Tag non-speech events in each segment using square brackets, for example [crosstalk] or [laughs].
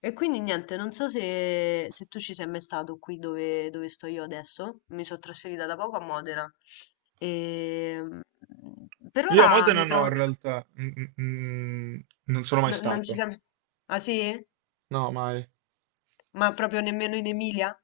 E quindi niente, non so se tu ci sei mai stato qui dove sto io adesso, mi sono trasferita da poco a Modena. E per Io a ora Modena mi no, in trovo. realtà. Non sono mai Non ci stato. siamo. Ah sì? No, mai. Ma proprio nemmeno in Emilia?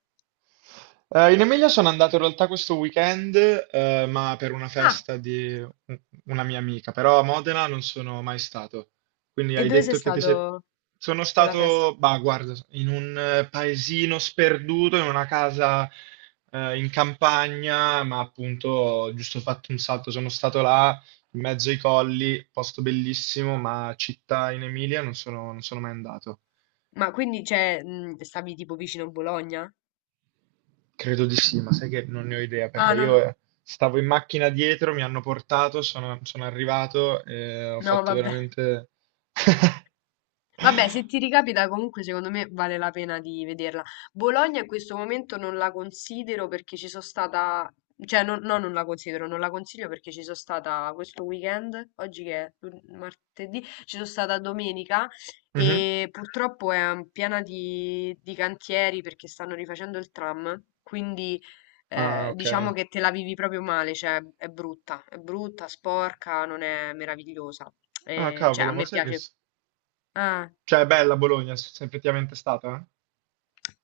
In Emilia sono andato in realtà questo weekend, ma per una Ah! festa di una mia amica, però a Modena non sono mai stato. Quindi E hai dove sei detto che ti sei... stato Sono per la festa? stato, bah, guarda, in un paesino sperduto, in una casa in campagna, ma appunto ho giusto fatto un salto. Sono stato là, in mezzo ai colli, posto bellissimo, ma città in Emilia non sono mai andato. Ma quindi, cioè, stavi tipo vicino a Bologna? Credo di sì, ma sai che non ne ho idea perché Ah, non. io stavo in macchina dietro, mi hanno portato, sono arrivato e ho No, fatto vabbè. veramente... [laughs] Vabbè, se ti ricapita, comunque secondo me vale la pena di vederla. Bologna in questo momento non la considero perché ci sono stata, cioè non, no, non la considero, non la consiglio perché ci sono stata questo weekend, oggi che è martedì, ci sono stata domenica Mhm. e purtroppo è piena di cantieri perché stanno rifacendo il tram, quindi Ah, diciamo ok. che te la vivi proprio male, cioè è brutta, sporca, non è meravigliosa. Ah, Cioè a cavolo, ma me sai che... piace. s- Ah. Cioè, è bella Bologna, se sei effettivamente stata, eh?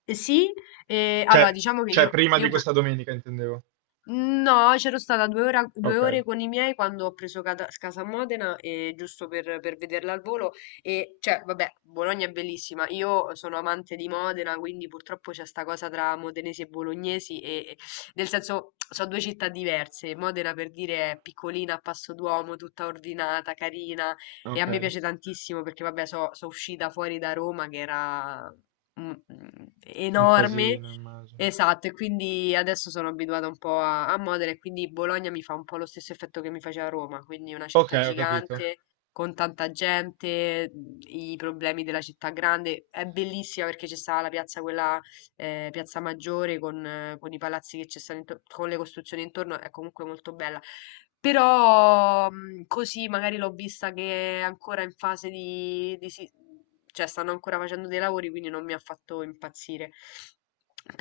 Sì, Cioè, allora diciamo che cioè, io, prima di io pu- questa domenica intendevo. no, c'ero stata due, due Ok, ore con i miei quando ho preso Casa Modena, giusto per vederla al volo. E cioè, vabbè, Bologna è bellissima. Io sono amante di Modena, quindi purtroppo c'è sta cosa tra modenesi e bolognesi, nel senso, sono due città diverse. Modena, per dire, è piccolina, a passo d'uomo, tutta ordinata, carina, e a ok. me piace tantissimo perché, vabbè, sono uscita fuori da Roma, che era Un enorme. casino, immagino. Esatto, e quindi adesso sono abituata un po' a Modena e quindi Bologna mi fa un po' lo stesso effetto che mi faceva Roma, quindi una Ok, città ho capito, gigante, con tanta gente, i problemi della città grande. È bellissima perché c'è stata la piazza, quella Piazza Maggiore con i palazzi che ci stanno intorno, con le costruzioni intorno, è comunque molto bella. Però così magari l'ho vista che è ancora in fase di cioè stanno ancora facendo dei lavori, quindi non mi ha fatto impazzire.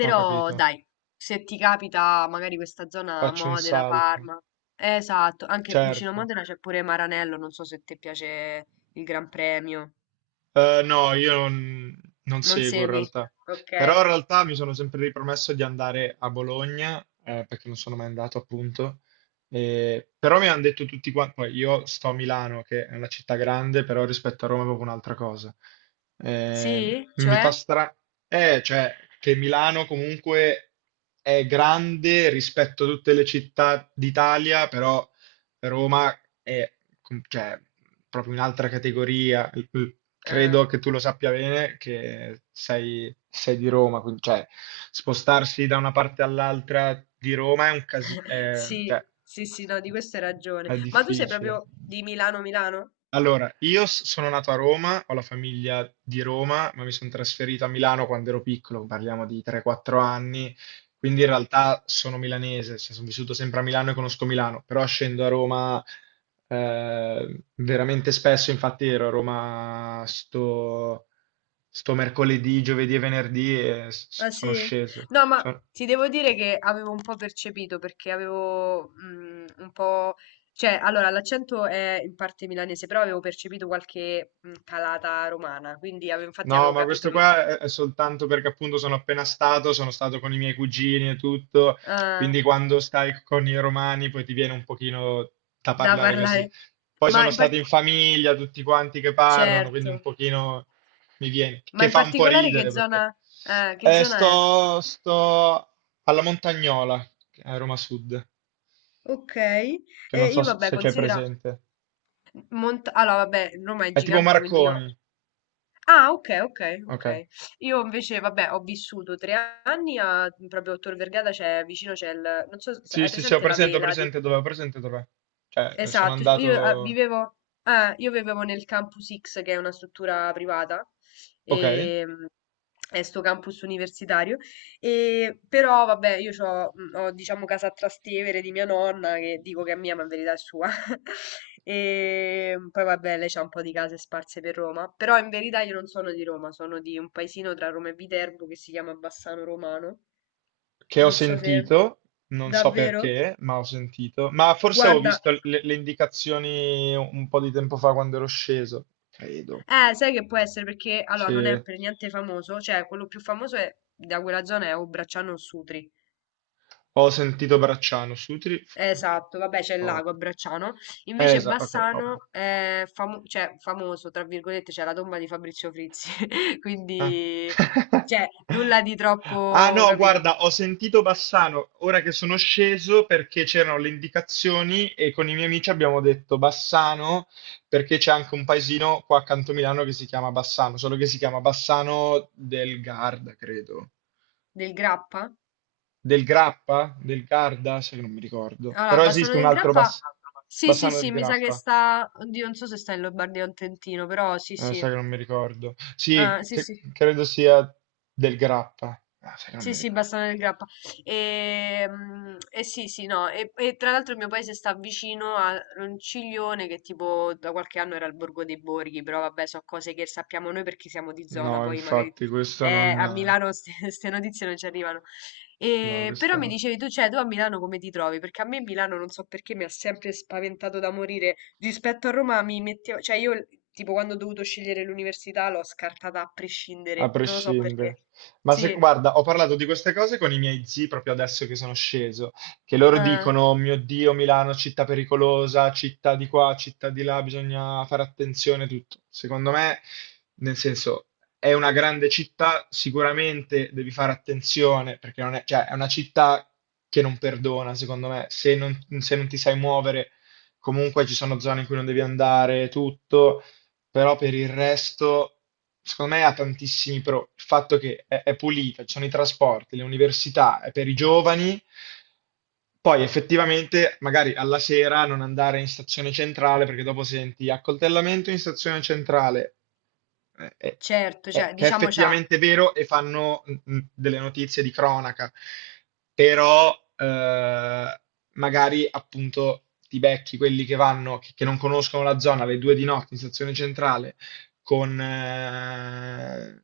ho capito. dai, se ti capita magari questa zona Faccio un Modena, salto, Parma. Esatto, anche vicino a certo. Modena c'è pure Maranello, non so se ti piace il Gran Premio. No, io non, non Non seguo in segui? realtà. Ok. Però in realtà mi sono sempre ripromesso di andare a Bologna, perché non sono mai andato appunto. Però mi hanno detto tutti quanti, poi io sto a Milano, che è una città grande, però rispetto a Roma è proprio un'altra cosa. Eh, Sì? mi fa Cioè? strano, cioè che Milano comunque è grande rispetto a tutte le città d'Italia, però Roma è cioè, proprio un'altra categoria. L- l- Ah, Credo che tu lo sappia bene che sei di Roma, quindi cioè, spostarsi da una parte all'altra di Roma è un casino, [laughs] sì, cioè, sì, sì, no, di questo hai ragione. è Ma tu sei difficile. proprio di Milano, Milano? Allora, io sono nato a Roma, ho la famiglia di Roma, ma mi sono trasferito a Milano quando ero piccolo, parliamo di 3-4 anni, quindi in realtà sono milanese, cioè sono vissuto sempre a Milano e conosco Milano, però scendo a Roma veramente spesso, infatti ero a Roma sto mercoledì, giovedì e venerdì e Ah sono sì? sceso. No, ma So- ti devo dire che avevo un po' percepito perché avevo un po'. Cioè, allora, l'accento è in parte milanese, però avevo percepito qualche calata romana, quindi infatti No, avevo ma questo capito che. qua è soltanto perché appunto sono appena stato, sono stato con i miei cugini e tutto, Ah, quindi quando stai con i romani poi ti viene un pochino da da parlare parlare. così. Poi Ma sono in stati par- in famiglia, tutti quanti che parlano, quindi Certo. un pochino mi viene, Ma che in fa un po' particolare che ridere perché zona... eh, che zona è? Sto alla Montagnola, a Roma Sud, Ok. che non E so io, vabbè, se c'è considera. presente. Allora, vabbè, Roma è È tipo gigante, quindi io. Marconi. Ah, okay, okay, Ok. okay. Io invece vabbè, ho vissuto 3 anni a proprio a Tor Vergata c'è vicino c'è il non so se Sì, hai sì, sì, presente la ho vela di. presente dov'è, ho presente dov'è. Sono Esatto, io eh, andato. vivevo, eh, io vivevo nel Campus X, che è una struttura privata, Okay. e, è sto campus universitario, e, però vabbè, io ho diciamo casa a Trastevere di mia nonna, che dico che è mia, ma in verità è sua, [laughs] e poi vabbè, lei c'ha un po' di case sparse per Roma, però in verità io non sono di Roma, sono di un paesino tra Roma e Viterbo che si chiama Bassano Romano, Che ho non so se sentito, non so davvero, perché, ma ho sentito. Ma forse ho guarda. visto le indicazioni un po' di tempo fa quando ero sceso, credo. Sai che può essere perché allora non Sì. è per niente famoso, cioè quello più famoso da quella zona è o Bracciano o Sutri. Ho sentito Bracciano, Sutri Esatto, vabbè, c'è il lago a poco. Bracciano. Invece Esatto, ok, ovvio. Bassano è famoso, tra virgolette, c'è la tomba di Fabrizio Frizzi. [laughs] Ah. Quindi, [laughs] cioè, nulla di Ah, troppo, no, capito? guarda, ho sentito Bassano ora che sono sceso perché c'erano le indicazioni e con i miei amici abbiamo detto Bassano perché c'è anche un paesino qua accanto a Milano che si chiama Bassano, solo che si chiama Bassano del Garda, credo. Del Grappa? Del Grappa? Del Garda? Sai che non mi ricordo. Allora, Però Bassano esiste un del altro Grappa. Bass- Sì, sì, Bassano del sì, mi sa che Grappa. sta. Oddio, non so se sta in Lombardia o in Trentino, però sì, sì. Sai che non mi ricordo. Sì, Ah, sì, che- sì. credo sia del Grappa. Ah, sai che non Sì, mi sì, ricordo. Bassano del Grappa. E, sì, sì, no. E tra l'altro il mio paese sta vicino a Ronciglione, che tipo da qualche anno era il Borgo dei Borghi, però vabbè, so cose che sappiamo noi perché siamo di zona, No, poi magari infatti, questo non... a Milano queste [laughs] notizie non ci arrivano. no, E, però questo mi no. dicevi tu, cioè, tu a Milano come ti trovi? Perché a me Milano non so perché mi ha sempre spaventato da morire. Rispetto a Roma mi mettevo, cioè io tipo quando ho dovuto scegliere l'università l'ho scartata a A prescindere, non lo so prescindere. perché. Ma se, Sì. guarda, ho parlato di queste cose con i miei zii proprio adesso che sono sceso, che loro Eh, dicono: "Oh mio Dio, Milano, città pericolosa, città di qua, città di là, bisogna fare attenzione a tutto. Secondo me, nel senso, è una grande città, sicuramente devi fare attenzione, perché non è, cioè, è una città che non perdona, secondo me. Se non, se non ti sai muovere, comunque ci sono zone in cui non devi andare, tutto, però per il resto, secondo me ha tantissimi pro. Il fatto che è pulita, ci sono i trasporti, le università, è per i giovani. Poi effettivamente, magari alla sera non andare in stazione centrale perché dopo senti accoltellamento in stazione centrale eh, eh, eh, certo, cioè, che è diciamo c'ha, effettivamente vero e fanno delle notizie di cronaca, però eh, magari appunto ti becchi quelli che vanno, che non conoscono la zona alle due di notte in stazione centrale, con...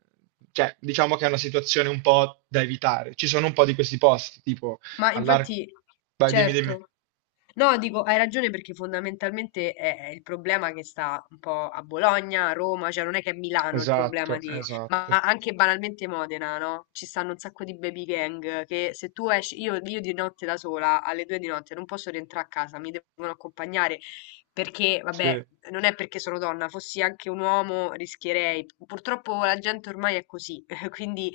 cioè, diciamo che è una situazione un po' da evitare. Ci sono un po' di questi posti, tipo ma all'arco... infatti, Vai, dimmi, dimmi. certo. No, dico, hai ragione perché fondamentalmente è il problema che sta un po' a Bologna, a Roma, cioè non è che è Milano il Esatto, problema di. Ma esatto. anche banalmente Modena, no? Ci stanno un sacco di baby gang che se tu esci, io di notte da sola, alle due di notte, non posso rientrare a casa, mi devono accompagnare perché, vabbè, Sì, non è perché sono donna, fossi anche un uomo rischierei. Purtroppo la gente ormai è così, [laughs] quindi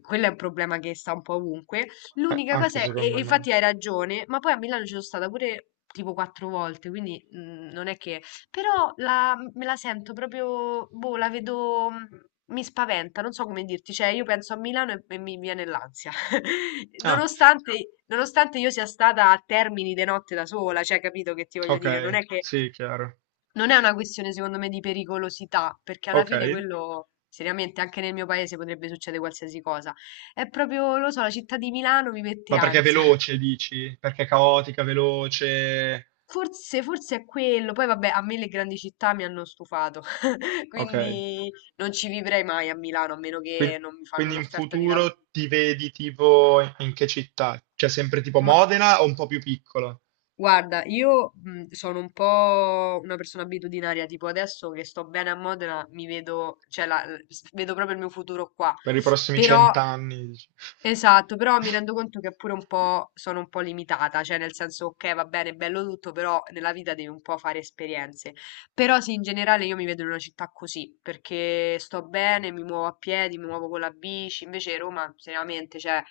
quello è un problema che sta un po' ovunque. a- L'unica anche cosa è, e secondo me. infatti hai ragione, ma poi a Milano ci sono stata pure tipo quattro volte, quindi non è che. Però me la sento proprio, boh, la vedo, mi spaventa, non so come dirti, cioè io penso a Milano e mi viene l'ansia, [laughs] Ah. nonostante io sia stata a Termini di notte da sola, cioè capito che ti voglio Ok, dire, non è che sì, chiaro. non è una questione, secondo me, di pericolosità, perché alla Ok, fine quello, seriamente, anche nel mio paese potrebbe succedere qualsiasi cosa. È proprio, lo so, la città di Milano mi mette ma perché è ansia. veloce, dici? Perché è caotica, veloce. Forse, forse è quello. Poi, vabbè, a me le grandi città mi hanno stufato, [laughs] Ok, quindi non ci vivrei mai a Milano, a meno che Quin- non mi fanno quindi in un'offerta di lavoro. futuro ti vedi tipo in che città? Cioè sempre tipo Ma Modena o un po' più piccola? guarda, io sono un po' una persona abitudinaria, tipo adesso che sto bene a Modena, mi vedo, cioè, vedo proprio il mio futuro qua. Per i prossimi Però cent'anni, dici? Esatto, però mi rendo [laughs] conto che pure un po' sono un po' limitata, cioè nel senso, ok, va bene, è bello tutto, però nella vita devi un po' fare esperienze. Però sì, in generale io mi vedo in una città così, perché sto bene, mi muovo a piedi, mi muovo con la bici, invece Roma, seriamente, cioè,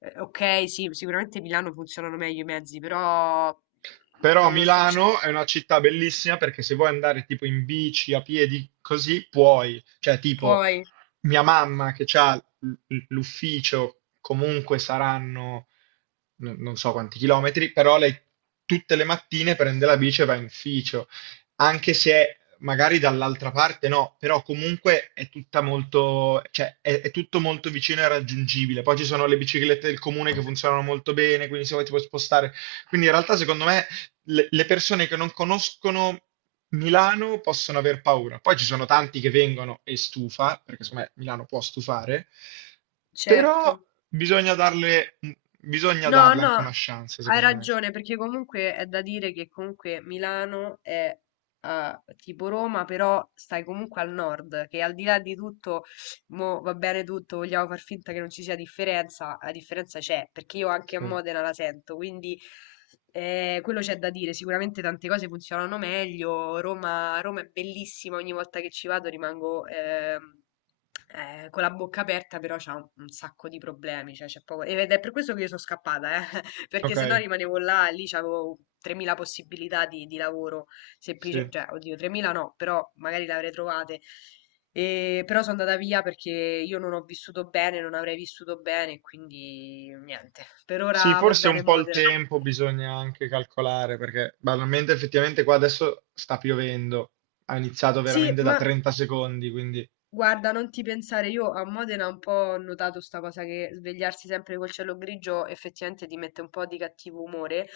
ok, sì, sicuramente Milano funzionano meglio i mezzi, però Però non lo so, cioè, Milano è una città bellissima perché se vuoi andare tipo in bici, a piedi, così puoi. Cioè, tipo, puoi, mia mamma che ha l'ufficio, comunque saranno non so quanti chilometri, però lei tutte le mattine prende la bici e va in ufficio, anche se magari dall'altra parte no, però comunque è tutta molto, cioè è tutto molto vicino e raggiungibile. Poi ci sono le biciclette del comune che funzionano molto bene, quindi se vuoi ti puoi spostare. Quindi in realtà secondo me le persone che non conoscono Milano possono aver paura. Poi ci sono tanti che vengono e stufa, perché secondo me Milano può stufare, però certo. bisogna darle, bisogna No, darle no, anche una chance, hai secondo me. ragione, perché comunque è da dire che comunque Milano è tipo Roma, però stai comunque al nord, che al di là di tutto mo va bene tutto, vogliamo far finta che non ci sia differenza, la differenza c'è, perché io anche a Sì. Modena la sento, quindi quello c'è da dire, sicuramente tante cose funzionano meglio, Roma, Roma è bellissima, ogni volta che ci vado rimango con la bocca aperta, però c'ha un sacco di problemi, cioè c'è poco, ed è per questo che io sono scappata, [laughs] perché Ok, se no rimanevo là, lì c'avevo 3.000 possibilità di lavoro semplice, sì. cioè oddio 3.000 no, però magari le avrei trovate. Però sono andata via perché io non ho vissuto bene, non avrei vissuto bene, quindi niente. Per Sì, ora va forse un bene po' il Modena. tempo bisogna anche calcolare, perché banalmente effettivamente qua adesso sta piovendo, ha iniziato Sì, veramente da ma 30 secondi, quindi guarda, non ti pensare, io a Modena un po' ho notato sta cosa che svegliarsi sempre col cielo grigio effettivamente ti mette un po' di cattivo umore,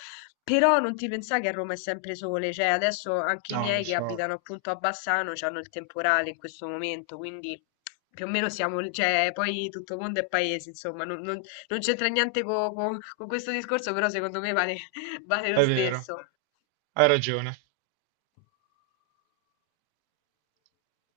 però non ti pensare che a Roma è sempre sole, cioè adesso anche i no, lo miei che so, abitano appunto a Bassano hanno il temporale in questo momento, quindi più o meno siamo, cioè poi tutto mondo è paese, insomma, non c'entra niente con questo discorso, però secondo me vale, [laughs] vale lo è vero, stesso. hai ragione.